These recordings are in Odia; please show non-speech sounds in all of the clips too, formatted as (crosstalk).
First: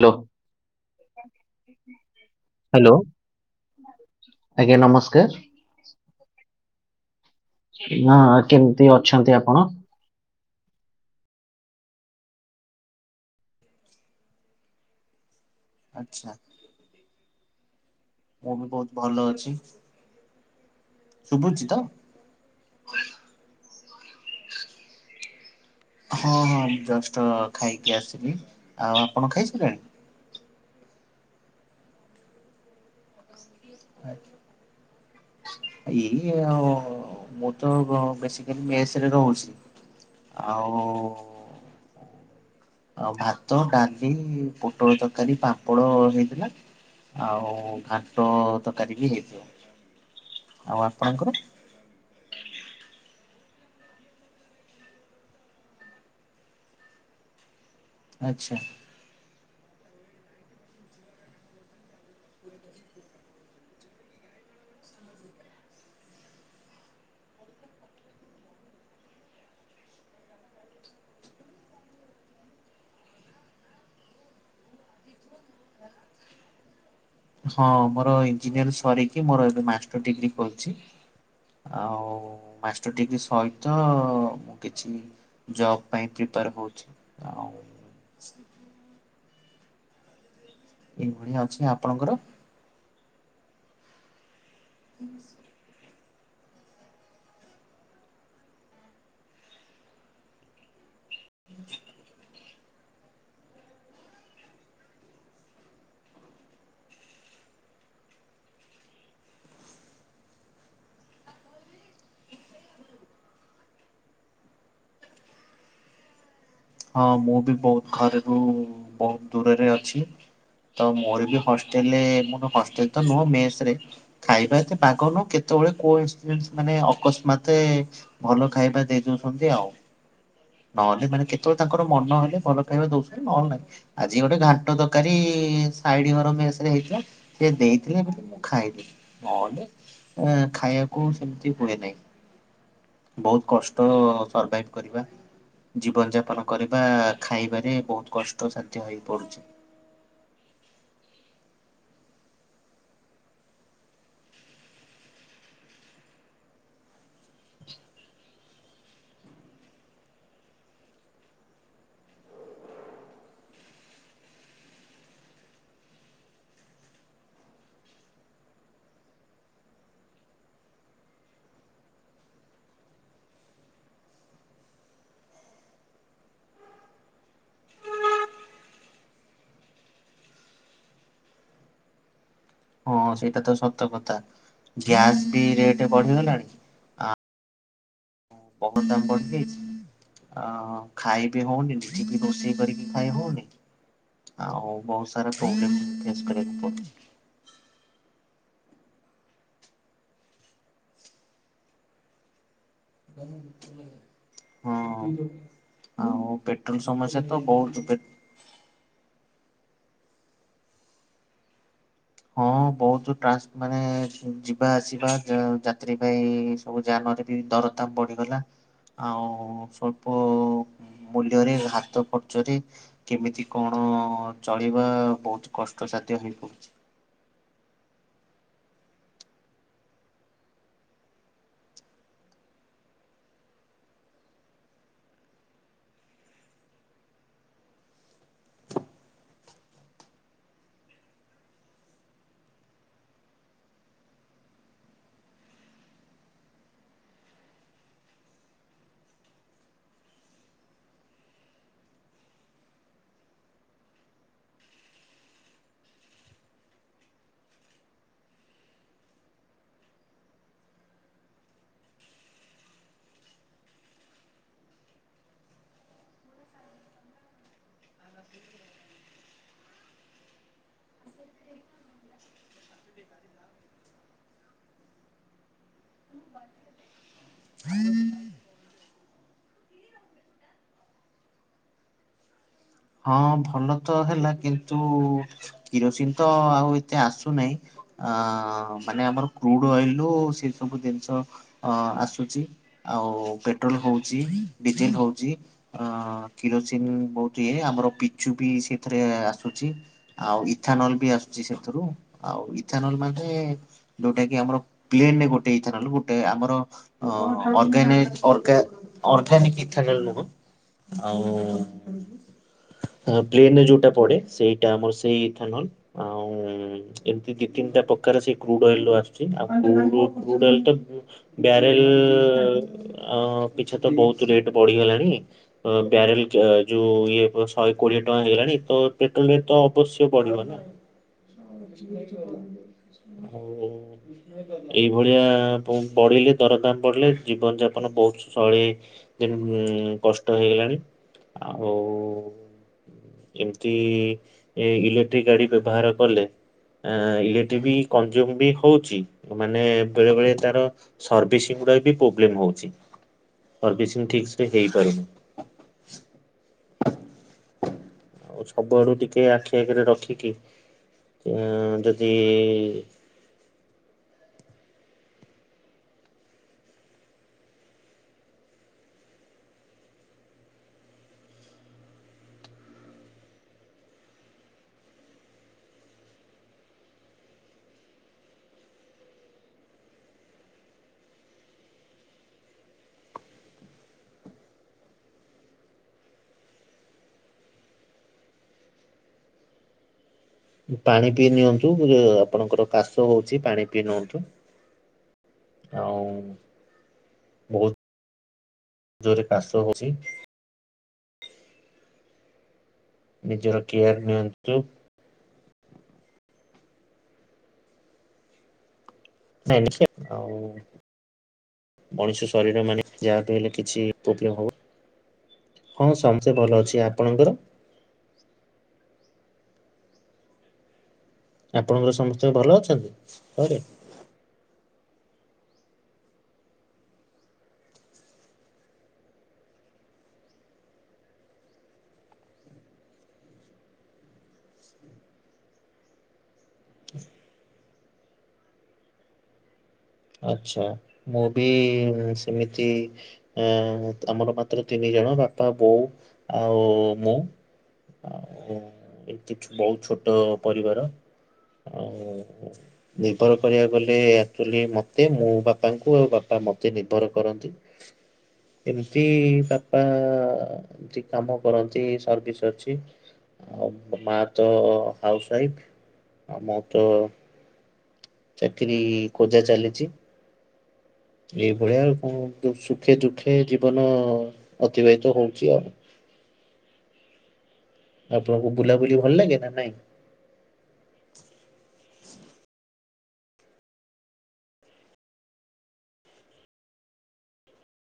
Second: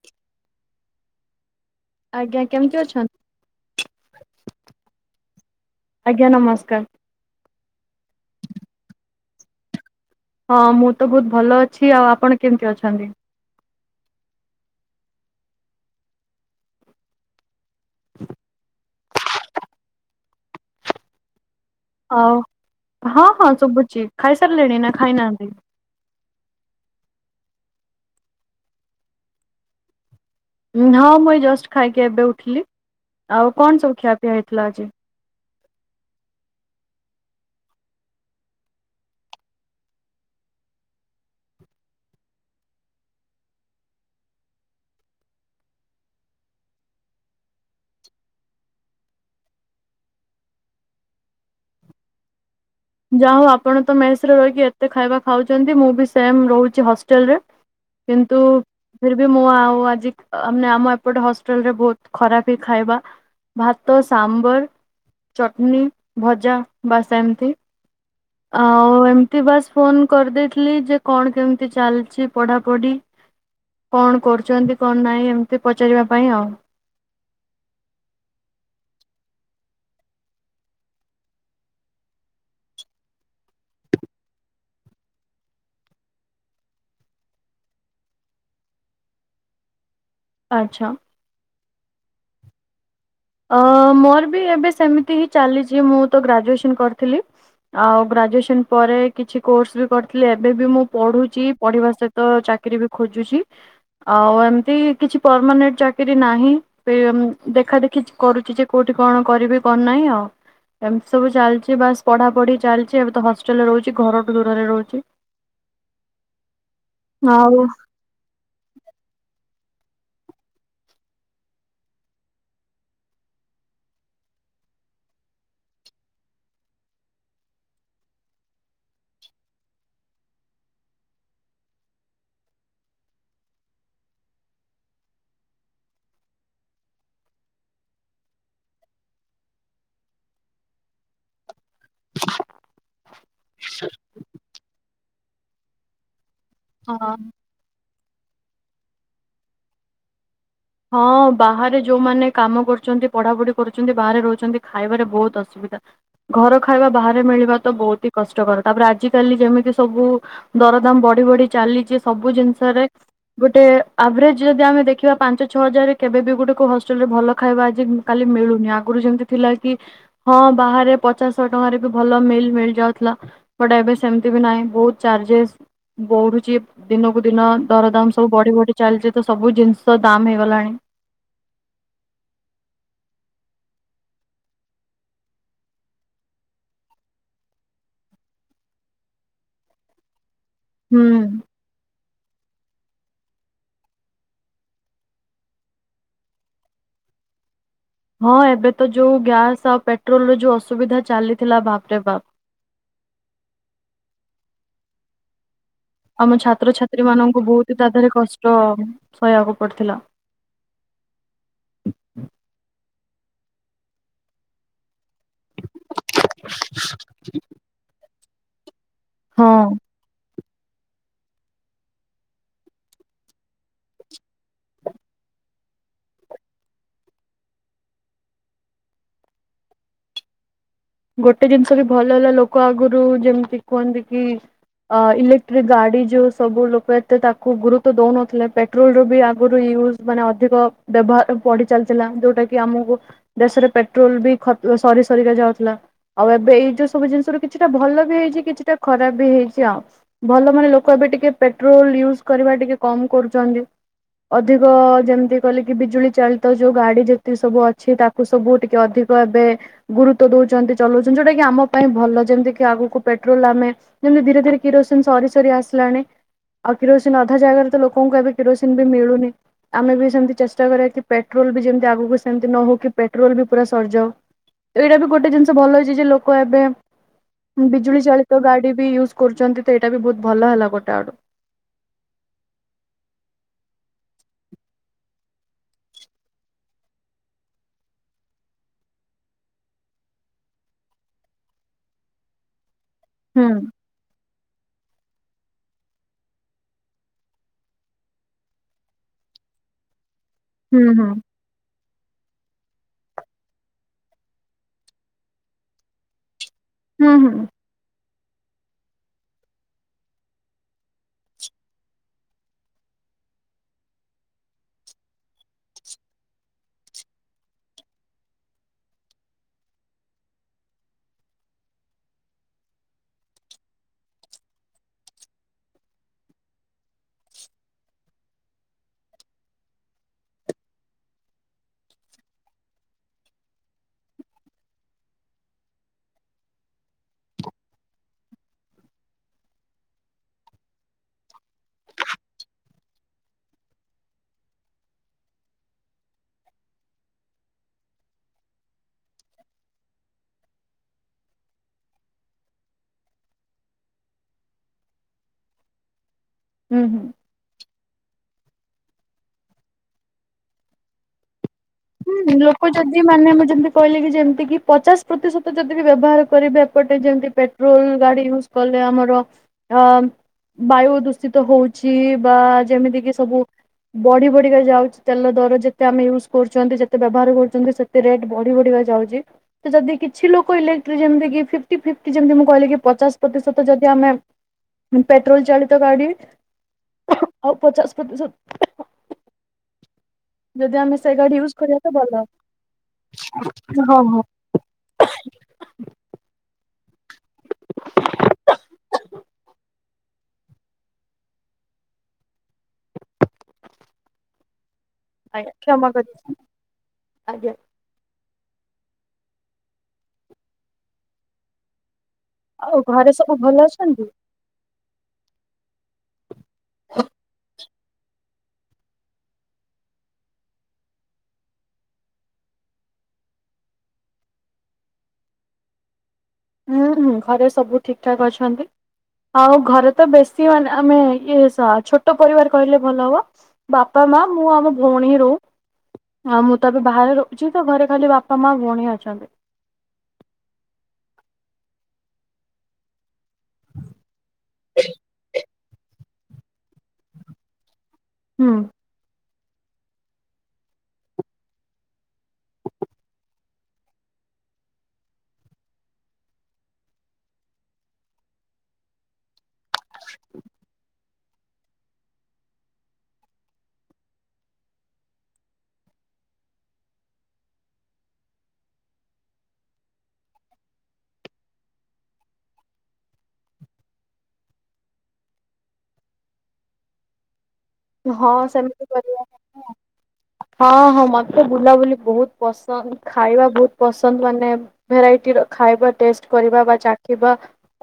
ହ୍ୟାଲୋ। ଆଜ୍ଞା କେମିତି ହ୍ୟାଲୋ ଅଛନ୍ତି? ଆଜ୍ଞା ନମସ୍କାର। ଆଜ୍ଞା ନମସ୍କାର। ନା କେମିତି ଅଛନ୍ତି ଆପଣ? ହଁ ମୁଁ ତ ବହୁତ ଭଲ ଅଛି ଆଉ ଆପଣ କେମିତି ଅଛନ୍ତି? ଆଚ୍ଛା। ହଁ ମୁ ବହୁତ ଭଲ ଅଛି ଶୁଭୁଛି ତ? ଆଉ ହଁ ହଁ ଶୁଭୁଛିି ଖାଇସାରିଲେଣି ନା ଖାଇନାହାନ୍ତି? ହଁ ହଁ ମୁ ଜଷ୍ଟ ଖାଇକି ଆସିଲି ଆଉ ଆପଣ ଖାଇସାରିଲେଣି? ହଁ ମୁଇଁ ଜଷ୍ଟ ଖାଇକି ଏବେ ଉଠିଲି ଆଉ କଣ ସବୁ ଖିଆପିଆ ହେଇଥିଲା ଆଜି? ଏଇ ଆଉ ମୁଁ ତ ବେସିକାଲି ମେସ୍‌ରେ ରହୁଛି। ଆଉ। ଆଉ ଭାତ ଡାଲି ପୋଟଳ ତରକାରୀ ପାମ୍ପଡ଼ ହେଇଥିଲା। ଆଉ ଘାଣ୍ଟ ତରକାରୀ ବି ହେଇଥିଲା ଆଉ ଆପଣଙ୍କର? ଯା ହଉ ଆପଣ ତ ମେସ୍‌ରେ ରହିକି ଏତେ ଖାଇବା ଖାଉଛନ୍ତି ମୁଁ ବି ସେମ୍ ରହୁଛି ହଷ୍ଟେଲ୍‌ରେ। କିନ୍ତୁ। ଆଚ୍ଛା ଫିର୍ବି ମୁଁ ଆଉ ଆଜି ମେ ଆମ ଏପଟେ ହଷ୍ଟେଲରେ ବହୁତ ଖରାପ ହି ଖାଇବା। ଭାତ ସାମ୍ବର ଚଟ୍ନୀ ଭଜା ବାସ୍ ସେମିତି। ଆଉ ଏମିତି ବାସ୍ ଫୋନ୍ କରିଦେଇଥିଲି ଯେ କଣ କେମିତି ଚାଲିଛି ପଢ଼ାପଢ଼ି। କଣ କରୁଛନ୍ତି କଣ ନାହିଁ ଏମିତି ପଚାରିବା ପାଇଁ ଆଉ। ହଁ ମୋର ଇଞ୍ଜିନିୟର ସରିକି ମୋର ଏବେ ମାଷ୍ଟର ଡିଗ୍ରୀ କରୁଛି। ଆଉ ମାଷ୍ଟର ଡିଗ୍ରୀ ସହିତ ମୁଁ କିଛି ଜବ୍ ପାଇଁ ପ୍ରିପେୟାର ହଉଛି। (inaudible) ସ୍ପ (unintelligible) ଆଚ୍ଛା। ଏଇଭଳିଆ ଅଛି ଆପଣଙ୍କର? ଅ ମୋର ବି ଏବେ ସେମିତି ହିଁ ଚାଲିଛି ମୁଁ ତ ଗ୍ରାଜୁଏସନ କରିଥିଲି। ଆଉ ଗ୍ରାଜୁଏସନ ପରେ କିଛି କୋର୍ସ ବି କରିଥିଲି ଏବେ ବି ମୁଁ ପଢୁଛି ପଢିବା ସହିତ ତ ଚାକିରୀ ବି ଖୋଜୁଛି। ଆଉ ଏମିତି କିଛି ପରମାନେଣ୍ଟ ଚାକିରିୀ ନାହିଁ ପେ ଦେଖା ଦେଖି। କିଛି କରୁଛି ଯେ କୋଉଠି କଣ କରିବି କରନାହିଁ ଆଉ। ଏମିତି ସବୁ ଚାଲିଛି ବାସ ପଢା ପଢି ଚାଲିଛି ଏବେ ତ ହଷ୍ଟେଲରେ ରହୁଛି ଘରଠୁ ଦୂରରେ ରହୁଛି। ହଁ ମୁଁ ବି ଆଉ ବହୁତ ଘରେରୁ ବହୁତ ଦୂରରେ ଅଛି। ତ ମୋର ବି ହଷ୍ଟେଲରେ ମୋର ହଷ୍ଟେଲ ତ ନୁହଁ ମେସ୍‌ରେ। ଖାଇବା ଏତେ ପା ଗନୁ କେତେବେଳେ କୋଇନସିଡେଣ୍ଟ ମାନେ ଅକସ୍ମାତ୍। ଭଲ ଖାଇବା ଦେଇ ଦଉଛନ୍ତି ଆଉ ନହେଲେ ମାନେ କେତେ ଯେତେବେଳେ ତାଙ୍କର ମନ ହେଲେ ଭଲ ଖାଇବା ଦଉଛନ୍ତି ନହଲେ ନାଇଁ। ଆଜି ଗୋଟେ ଘାଣ୍ଟ ତରକାରୀ ସାଇଡ ଘର ମେସରେ ହେଇଥିଲା। ସିଏ ଦେଇଥିଲା ବୋଲି ମୁଁ ଖାଇଲି। ନହେଲେ ଖାଇବାକୁ ସେମିତି ହୁଏ ନାହିଁ। ବହୁତ କଷ୍ଟ ସର୍ଭାଇଭ କରିବା ଜୀବନଯାପ କରିବା ହଁ। ଖାଇବାରେ ବହୁତ କଷ୍ଟସାଧ୍ୟ ହେଇପଡୁଛି। ହଁ ବାହାରେ ଯୋଉମାନେ କାମ କରୁଛନ୍ତି ପଢାପଢି କରୁଛନ୍ତି ବାହାରେ ରହୁଛନ୍ତି ଖାଇବାରେ ବହୁତ ଅସୁବିଧା। ଘର ଖାଇବା ବାହାରେ ମିଳିବା ତ ବହୁତ ହି କଷ୍ଟକର ତାପରେ ଆଜିକାଲି ଯେମିତି ସବୁ ଦରଦାମ ବଢି ବଢି ଚାଲିଛି ସବୁ ଜିନିଷରେ। ଗୋଟେ ଆଭରେଜ ଯଦି ଆମେ ଦେଖିବା ପାଞ୍ଚ ଛଅ ହଜାରରେ କେବେ ବି ଗୋଟେ କୋଉ ହଷ୍ଟେଲ ରେ ଭଲ ଖାଇବା ଆଜି କାଲି ମିଳୁନି ଆଗରୁ ଯେମିତି ଥିଲା କି ହଁ ବାହାରେ ପଚାଶ ଶହ ଟଙ୍କାରେ ବି ଭଲ ମିଲ୍ ମିଳି ଯାଉଥିଲା। ବଟ ଏବେ ସେମିତି ବି ନାହିଁ ବହୁତ ଚାର୍ଜେସ୍। ବଢୁଛି ଦିନକୁ ଦିନ ଦରଦାମ ସବୁ ବଢି ବଢି ଚାଲିଛି ତ ସବୁ ଜିନିଷ ଦାମ ହେଇ ଗଲାଣି। ହଁ ସେଇଟା ତ ସତ କଥା ଗ୍ୟାସ୍ ବି ରେଟ୍ ବଢିଗଲାଣି। ବହୁଦାମ ବଢଯାଇଛି ଆ ହୁଁ ଖାଇ ବି ହଉନି। (unintelligible) ରୋଷେଇ କରିକି ଖାଇ ହଉନି। ଆଉ ବହୁତ ସାରା ପ୍ରୋବଲେମ୍ ଫେସ କରିବାକୁ ପଡଚି। ହଁ ଏବେ ତ ଯୋଉ ଗ୍ୟାସ ଆଉ ପେଟ୍ରୋଲ ର ଯୋଉ ଅସୁବିଧା ଚାଲିଥିଲା ବାପ ରେ ବାପ୍। ହଁ। ଆଉ ଆମ ପେଟ୍ରୋଲ ଛାତ୍ରଛାତ୍ରୀ ସମସ୍ୟା ତ ମାନଙ୍କୁ ବହୁତ ତା ପେ ଦେହରେ କଷ୍ଟ ସହିବାକୁ ପଡିଥିଲା। ହଁ ବହୁତ ଟ୍ରାକ୍ସ ମାନେ ଯିବା ଆସିବା ଯାତ୍ରୀ ପାଇଁ ସବୁ ଯାନରେ ବି ଦର ଦାମ ବଢିଗଲା, ହଁ ଆଉ ମୂଲ୍ୟରେ ହାତ ଖର୍ଚ୍ଚରେ କେମିତି କଣ ଚଳିବା ବହୁତ କଷ୍ଟସାଧ୍ୟ ହେଇପଡୁଛି। ଗୋଟେ ଜିନିଷ ବି ଭଲ ହେଲା ଲୋକ ଆଗରୁ ଯେମିତି କୁହନ୍ତି କି ଅ ଇଲେକ୍ଟ୍ରିକ ଗାଡି ଯୋଉ ସବୁ ଲୋକ ଏତେ ତାକୁ ଗୁରୁତ୍ୱ ଦଉନଥିଲେ ପେ ପେଟ୍ରୋଲରୁ ଆଗରୁ ୟୁଜ ମାନେ ଅଧିକ ବ୍ୟବହାର ବଢି ଚାଲିଥିଲା ଜୋଉଟା କି ଆମକୁ ଦେଶରେ ପେଟ୍ରୋଲ ବି ଖ ସରି ସରିକା ଯାଉଥିଲା। ଆଉ ଏବେ ଏଇ ଯୋଉ ସବୁ ଜିନିଷ ର କିଛିଟା ଭଲ ବି ହେଇଛି କିଛିଟା ଖରାପ ବି ହେଇଛି ଆଉ। ଭଲ ମାନେ ଲୋକ ଏବେ ଟିକେ ପେଟ୍ରୋଲ ୟୁଜ କରିବା ଟିକେ କମ କରୁଛନ୍ତି। ଅଧିକ ଯେମିତି କହି ଲେ କିି ବିଜୁଳି ଚାଳିତ ଯୋଉ ଗାଡି ଯେତିକି ସବୁ ଅଛି ତା ସବୁ ଟିକେ ଅଧିକ ଏବେ ଗୁରୁତ୍ୱ ଦଉଛନ୍ତି। ଚଲଉଛନ୍ତି ଯଉଟା କିି ଆମ ପାଇଁ ଭଲ ଯେମିତିକି ଆଗକୁ ପେଟ୍ରୋଲ ଆମେ ଯେମତି ଧୀରେ ଧୀରେ କିରୋସିନ ସରି ସରି ଆସିଲାଣି ଆଉ କିରୋସିନ ଅଧା ଜାଗାରେ ତ ଲୋକଙ୍କୁ ଏବେ କିରୋସିନ ବି ମିଳୁନି। ଆମେ ବି ସେମିତି ଚେଷ୍ଟା କରିବା କି ପେଟ୍ରୋଲ ବି ଯେମିତି ଆଗକୁ ସେମିତି ନ ହଉ କି ପେଟ୍ରୋଲ ବି ପୁରା ସରିଯାଉ। ଏଇଟା ବି ଗୋଟେ ଜିନିଷ ଭଲ ହେଇଛି ଯେ ଲୋକ ଏବେ ବିଜୁଳି ଚାଳିତ ଗାଡି ବି ୟୁଜ୍ କରୁଛନ୍ତି ତ ଏଇଟା ବି ବହୁତ ଭଲ ହେଲା ଗୋଟେ ଆଡୁ। ହଁ ଭଲ ତ ହେଲା କିନ୍ତୁ କିରୋସିନ ତ ଆଉ ଏତେ ଆସୁନାହିଁ। ଅ ମାନେ ଆମର କ୍ରୁଡ ଅଏଲ ସେ ସବୁ ଜିନିଷ ଅ ଆସୁଛି। ଆଉ ହୁଁ ପେଟ୍ରୋଲ ହଉଛି, ଡିଜେଲ ହଉଛି ଅ କିରୋସିନ ବହୁତ ଆମର ପିଚୁ ବି ସେଥିରେ ଆସୁଛି ଆଉ ହୁଁ ଇଥାନଲ ହୁଁ ବି ଆ ସେଥିରୁ ଆଉ ଇଥାନଲ ମାନେ ଯୋଉଟା କି ଆମର ପ୍ଲେନରେ ଗୋଟେ ଇଥାନଲ ଗୋଟେ ଆମର ହୁଁ ହୁଁ ହୁଁ ଅର୍ଗାନ ଅର୍ଗାନିକ ଇଥାନଲ ନୁହଁ ଆଉ ହଁ ପ୍ଲେନ୍ ରେ ଯୋଉଟା ପଡେ ସେଇଟା ଆମର ସେଇ ଇଥାନଲ୍, ଆଉ ହୁଁ, ଏମତି ଦି ତିନିଟା ପକାର ସେଇ କ୍ରୁଡ୍ ଅଏଲ୍ ର ଆସୁଛି, ଆଉ କ୍ରୁଡ୍ ରୁ କ୍ରୁଡ୍ ଅଏଲ୍ ଟାକୁ ବ୍ୟାରେଲ୍ ପିଛା ତ ବହୁତ ରେଟ୍ ବଢିଗଲାଣି। ଅ ବ୍ୟାରେଲ୍ କ୍ୟା ଯୋଉ ଇଏ ପ ଶହେ କୋଡିଏ ଟଙ୍କା ହେଇଗଲାଣି, ତ ପେଟ୍ରୋଲ୍ ରେଟ୍ ତ ଅବଶ୍ୟ ବଢିବ ନା। (unintelligible) ହଉ ହଉ। ଏଇଭଳିଆ ବଢିଲେ ଦରଦାମ୍ ବଢିଲେ ଜିବନ ଯାପନ ବହୁତ ସୈଳି ଦେନ୍ ଉଁ କଷ୍ଟ ହେଇଗଲାଣି ଆଉ ଏମିତି ଏ ଇଲେକ୍ଟ୍ରି ଗାଡି ବ୍ୟବହାର କଲେ। ଆଁ ଇଲେକ୍ଟ୍ରି ବି କଞ୍ଜୁମ୍ ବି ହଉଛି ମାନେ ବେଳେବେଳେ ତାର ସର୍ଭିସିଂଗୁଡ଼ା ବି ପ୍ରୋବ୍ଲେମ୍ ହଉଛି, ସର୍ଭିସିଂ ଠିକ୍ ସେ ହେଇପାରୁନି। ହୁଁ ହୁଁ। ଆଉ ସବୁଆଡୁ ଟିକେ ଆଖି ଆଗେରେ ରଖିକି ଯଦି ହୁଁ ଲୋକ ଯଦି ମାନେ ମୁଁ ଜେମତି କହିଲିକି ଜେମତିକିି, ପଚାସ୍ ପ୍ରତିଶତ ଜଦିବି ବ୍ୟବହାର କରିବେ ଏପଟେ ଜେମିତି ପେ ରୋଲ ଗାଡି ୟୁଜ୍ କଲେ ଆମର ଅ ବାୟୁ ଦୂଷିତ ହୋଉଚି ବା ଯେମିତି କିି ସବୁ ବଢି ବଢିକା ଯାଉଚି ତେଲ ଦର ଯେତେ ଆମେ ୟୁଜ୍ କରୁ ଚନ୍ତି ଯେତେ ବ୍ୟବହାର କରୁଚନ୍ତି ସେତେ ରେଟ୍ ବଢି ବଢିକା ଯାଉଚି। ଜଦି କିଛି ଲୋକ ଇଲେକ୍ଟ୍ରି ଯେମତିକି ଫିପ୍ଟି ଫିପ୍ଟି ଯେମତି ମୁଁ କହିଲି କି ପଚାଶ ପ୍ରତିଶତ ଯଦି ଆମେ ହୁଁ ପେଟ୍ରୋଲ୍ ଚାଳିତ ଗାଡି ଆଉ ପଚାଶ ପ୍ରତିଶତ ଯଦି ଆମେ ପାଣି ସେ ପିଇ ଗାଡି ୟୁଜ ନିଅନ୍ତୁ କରିବା ତ ଭଲ। ଆପଣଙ୍କର କାଶ ହୋଉଚି ପାଣି ପିଇ ହଁ ହଁ। ନିଅନ୍ତୁ। ଆଉ ବୋହୁତ ଜୋରେ କାଶ ହୋଉଚି। ନିଜର କେୟାର୍ ନିଅନ୍ତୁ। ଆଜ୍ଞା କ୍ଷମା କରିବେ ଆଜ୍ଞାା। ନାଇଁ ନିଶ୍ଚୟ (unintelligible) ଆଉ ମଣିଷ ସ ଶରିର ଆଉ ମାନେ ଘରେ ଯାହା ସବୁ ବି ହେଲେ ଭଲ କିଛି ଅଛନ୍ତି? ପ୍ରୋବଲେମ୍ ହବନି। ହଁ ସମସ୍ତେ ଭଲ ଅଛି ଆପଣଙ୍କର? ଆପଣଙ୍କର ସମସ୍ତେ ଭଲ ଅଛନ୍ତି ଘରେ। ହୁଁ ହୁଁ ଘରେ ସବୁ ଠିକ୍ ଠାକ୍ ଅଛନ୍ତି। ଆଉ ଘରେ ତ ବେଶି ମାନେ ଆମେ ଇଏ ଛୋଟ ପରିବାର କହିଲେ ଭଲ ହବ। ବାପା, ମା, ମୁଁ ଆମ ଭଉଣୀ ହିଁ ରହୁ। ଆଉ ମୁଁ ତ ଏବେ ବାହାରେ ରହୁଚି ତ ଘରେ ଖାଲି ବାପା, ମା, ଭଉଣୀ ଅଛନ୍ତି। ଆଛା ମୁଁ ବି ସେମିତି ଆଁ ଆମର ମାତ୍ର ତିନି ଜଣ ବାପା, ବୋଉ ଆଉ ମୁଁ। ହୁଁ ଆଉ ଏଇ ବୋହୁତ ଛୋଟ ପରିବାର। ଆଉ ନିର୍ଭର କରିବାକୁ ଗଲେ ଆକ୍ତୁଆଲି ମତେ ତେ ମୋ ବାପାଙ୍କୁ ଆଉ ବାପା ମତେ ନିର୍ଭର କରନ୍ତି ଏମିତି ବା ପା ଏମିତି କାମ କରନ୍ତି ସର୍ଭିସ୍ ଅଛି। ଆଉ ମା ତ ହାଉସ୍ ୱାଇଫ୍ ଆଉ ମୁଁ ତ ଚାକିରି ଖୋଜା ଚାଲିଚି। ଏଇଭଳିଆଉ ସୁଖେ ଦୁଖେ ଜୀବନ ଅତିବାହିତ ହୋଉଚି ଆଉ। ହଁ ଆପଣଙ୍କୁ ସେମିତି ବୁଲାବୁଲି ଭଲ କରିବା ଲାଗେ ନା ନାଇଁ? କଥା। ହଁ ହଁ ମତେ ବୁଲାବୁଲି ବୋହୁତ୍ ପସନ୍ଦ। ଖାଇବା ବୋହୁତ ପସନ୍ଦ ମାନେ ଭେରାଇଟି ଖାଇବା ଟେଷ୍ଟ କରିବା ବା ଚାଖିବା।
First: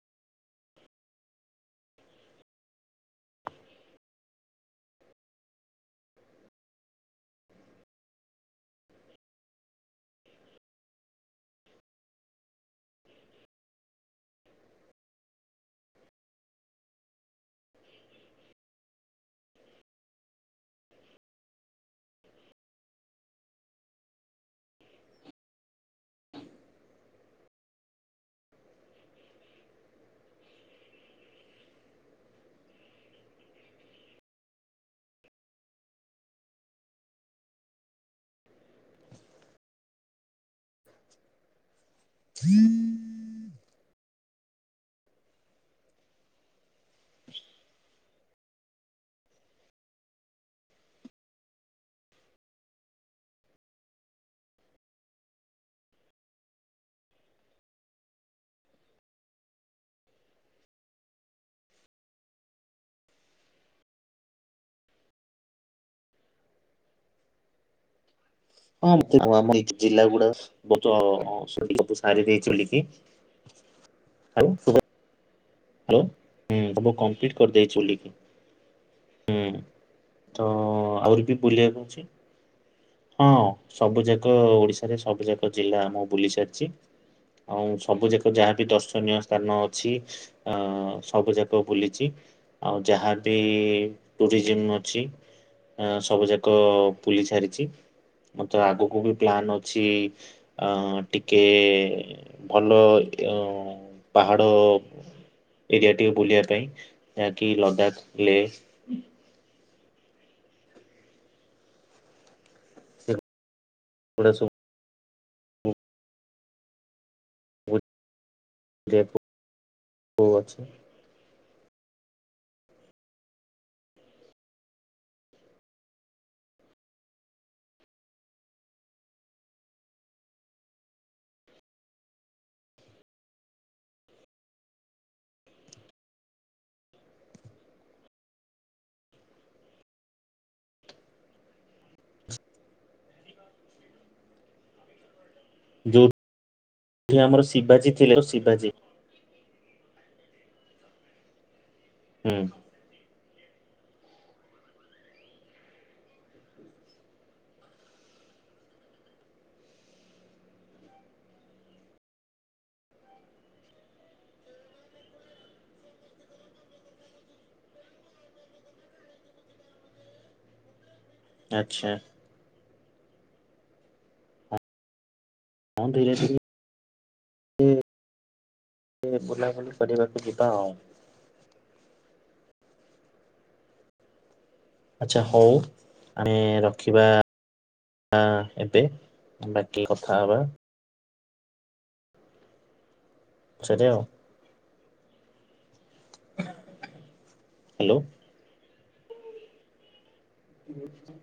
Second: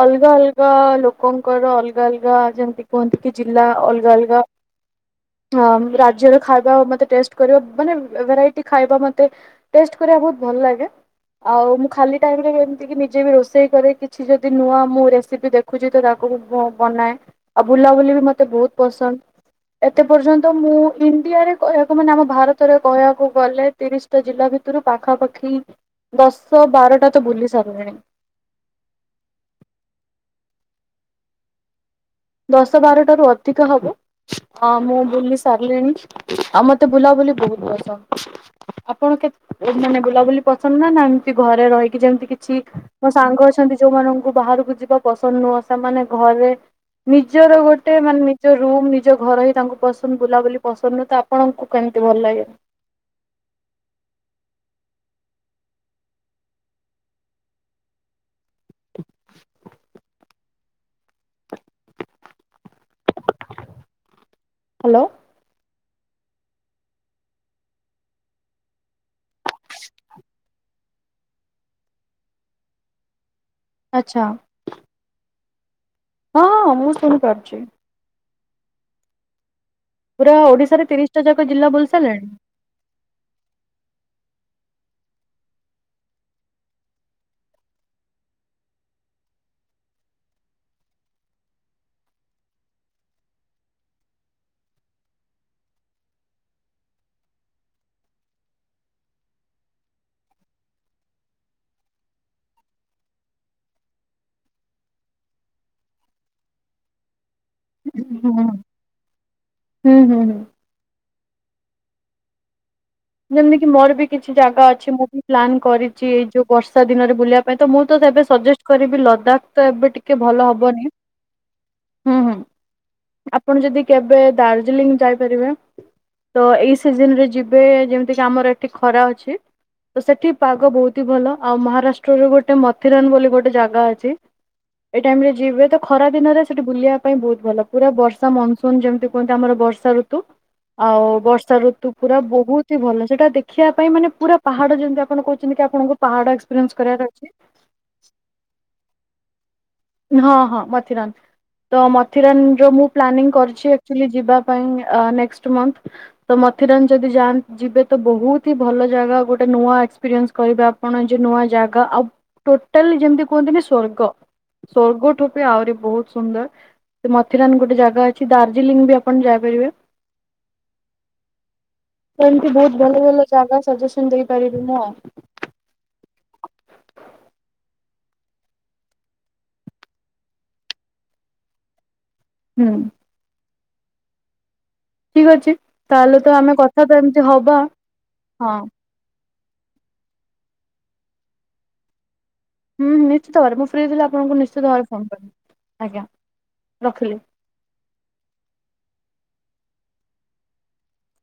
ଅଲଗା ଅଲଗା ଲୋକଙ୍କର ଅଲଗା ଅଲଗା ଯେମିତି କୁହନ୍ତି କି ଜିଲ୍ଲା ଅଲଗା ଅଲଗା ହଁ ରାଜ୍ୟରେ ଖାଇବା ମତେ ଟେଷ୍ଟ କରିବା ମାନେ ଭେରାଇଟି ଖାଇବା ମତେ ଟେଷ୍ଟ କରିବାକୁ ବୋହୁତ ଭଲ ଲାଗେ। ଆଉ ମୁଁ ଖାଲି ଟାଇମ ରେ ଏମିତି କିି ନିଜେ ବି ରୋଷେଇ କରେ କିଛି ଯଦି ନୂଆ ମୁଁ ରେସିପି ଦେଖ ଦେଖୁଚି ତ ତାକୁ ବନାଏ ଆଉ ବୁଲାବୁଲି ବି ମତେ ବିହୁତ ପସନ୍ଦ। ଏତେ ପର୍ଯ୍ୟନ୍ତ ମୁଁ ଇଣ୍ଡିଆରେ କହିବାକୁ ମାନେ ଆମ ଭାରତରେ କହିବାକୁ ଗଲେ ତିରିଶଟା ଜିଲ୍ଲା ଭିତରୁ ପାଖାପାଖି ଦଶ ବାରଟା ତ ବୁଲି ସାରିଲାଣି। ଦଶ ବାରଟାରୁ ଅଧିକ ହବ। ହଁ ମୁଁ ବୁଲି ସାରିଲିଣି ଆଉ ମତେ ବୁଲାବୁଲି ବୋହୁତ ପସନ୍ଦ। ଆପଣ କେତ ମାନେ ବୁଲାବୁଲି ପସନ୍ଦ ନା ନା ଏମିତି ଘରେ ରହିକି ଯେମିତି କିଛି ମୋ ସାଙ୍ଗ ଅଛନ୍ତି ଯୋଉମାନଙ୍କୁ ବାହାରକୁ ଯିବା ପସନ୍ଦ ନୁହଁ ସେମାନେ ଘରେ ନିଜର ଗୋଟେ ମାନେ ନିଜ ରୁମ୍ ନିଜ ଘର ହିଁ ତାଙ୍କୁ ପସନ୍ଦ ବୁଲାବୁଲି ପସନ୍ଦ ନୁଁ ତା ଆପଣଙ୍କୁ କେମିତି ଭଲ ଲାଗେ? ହ୍ୟାଲୋ। ହଁ ଆଉ ଆମ ଏଇ ଜିଲ୍ଲା ଗୁଡା ବହୁତ ସବୁ ସାରି ଦେଇଚି ବୁଲିକି ଆଚ୍ଛା। (inaudible) ହ୍ୟାଲୋ ହଁ ହୁଁ ହଁ ତ ମୁଁ କମ୍ପ୍ଲିଟ ଶୁଣିପାରୁଛି କରିଦେଇଛି ବୋଲିକି। ହୁଁ ପୁରା ତ ଓଡିଶାରେ ତିରିଶ ଟା ଆହୁରି ବି ଯାକ ଜିଲ୍ଲା ବୁଲିଆକୁ ବୁଲି ଅଛି ସାରିଲେଣି? ହଁ ସବୁ ଯାକ ଓଡିଶାରେ ସବୁ ଯାକ ଜିଲ୍ଲା ମୁଁ ବୁଲି ସାରିଛି। ଆଉ ସବୁଯାକ ଯାହା ବିି ଦର୍ଶନୀୟ ସ୍ଥାନ ଅଛି ଅ ସବୁ ଯାକ ବୁଲିଛି ଆଉ ଯାହା ବି ଟୁରିଜିମ ଅଛି ଆ ସବୁ ଯାକ ବୁଲି ସାରିଛି। ମତେ ଆଗକୁ ବି ପ୍ଲାନ୍ ଅଛି ଅ ଟିକେ ଭଲ ଅ ପାହାଡ ଏରିଆ ଟିକେ ବୁଲିବା ପାଇଁ ଯାହାକି ଲଦାଖ ଉଁ ହୁଁ ଲେ ହୁଁ ହୁଁ ହୁଁ। ଯେମିତି କିି ମୋର ବି କିଛି ସେଗୁଡା ଜାଗା ଅଛି ମୁଁ ବି ପ୍ଲାନ୍ ସବୁ କରିଛି ଏଇ ଯୋଉ ବର୍ଷା ଦିନରେ ବୁଲିଆ ପାଇଁ ତ ମୁଁ ତ ଏବେ ସଜେଷ୍ଟ କରିବି ଲଦାଖ ତ ଏବେ ଟିକେ କୁ ଭଲ ଅଛି ହବନି। ହୁଁ ହୁଁ ଆପଣ ଯଦି କେବେ ଦାର୍ଜିଲିଂ ଯାଇପାରିବେ ତ ଏଇ ସିଜନରେ ଯିବେ ଯେମିତି କି ଆମର ଏଠି ଖରା ଅଛି ତ ସେଠି ପାଗ ବହୁତ ହି ଭଲ ଆଉ ମହାରାଷ୍ଟ୍ରର ଗୋଟେ ମଥିରାନ୍ ବୋଲି ଗୋଟେ ଜାଗା ଅଛି ଏଇ ଟାଇମ ରେ ଯିବେ ତ ଖରା ଦିନରେ ସେଠି ବୁଲିବା ପାଇଁ ବହୁତ ଭଲ ପୁରା ବର୍ଷା ମନ୍ ଶୁନ ଯେମିତି କୁହନ୍ତି ଆମର ବର୍ଷା ଋତୁ ଆଉ ବର୍ଷା ଋତୁ ପୁରା ବହୁତ ହି ଭଲ ସେଇଟା ଦେଖିବା ପାଇଁ ମାନେ ପୁରା ପାହାଡ ଯେମିତି ଆପଣ କହୁଛନ୍ତି କି ଆପଣଙ୍କୁ ଯୋଉଠି ପାହାଡ ଏକ୍ସପିରିଏନ୍ସ କରିବାର ଅଛି ଆମର ଶିବାଜୀ ଥିଲେ ଆଉ ଶିବାଜୀ ହଁ ହଁ ମଥିରାନ୍ ତ ହୁଁ ମଥିରାନରେ ମୁଁ ପ୍ଲାନିଂ କରିଛୁ ଆକଚୁଆଲି ଯିବା ପାଇଁ ଅ ନେକ୍ସଟ୍ ମନ୍ଥ ତ ମଥିରାନ୍ ଯଦି ଯାନ ଯିବେ ତ ବହୁତ ହି ଭଲ ଜାଗା ଗୋଟେ ନୂଆ ଏକ୍ସପିରିଏନ୍ସ କରିବେ ଆପ ପଣ ଯେ ନୂଆ ଜାଗା ଆଉ ଟୋଟାଲି ଯେମିତି କୁହନ୍ତିନି ସ୍ଵର୍ଗ। ସ୍ୱର୍ଗ ଠୁ ବି ଆହୁରି ବହୁତ ସୁନ୍ଦର। ସେ ମଥିରାନ ଗୋଟେ ଜାଗା ଅଛି ଦାର୍ଜିଲିଂ ବି ଆପଣ ଯାଇପାରିବେ। ଆଛା। ଏମତି ବହୁତ ଭଲ ଭଲ ଜାଗା ସଜେସନ ଦେଇପାରିବି ମୁଁ ଆଉ। (inaudible) କେବେ ବୁଲାବୁଲି କରିବାକୁ ଯିବା ଆଉ ହୁଁ। ଆଚ୍ଛା ଠିକ ହଉ ଅଛି। ତାହେଲେ ଆମେ ତ କଥା ତ ରଖିବା ଏମିତି ହବା ହଁ ଏବେ ବାକି କଥା ହବା। ହୁଁ ନିଶ୍ଚିତ ଭାବରେ ମୁଁ ଫ୍ରି ପଛରେ ଆଉ ଥିଲି ଆପଣଙ୍କୁ ନିଶ୍ଚିତ ଭାବରେ ଫୋନ୍ କରିବି ଆଜ୍ଞା ରଖିଲି। ହ୍ୟାଲୋ। ହୁଁ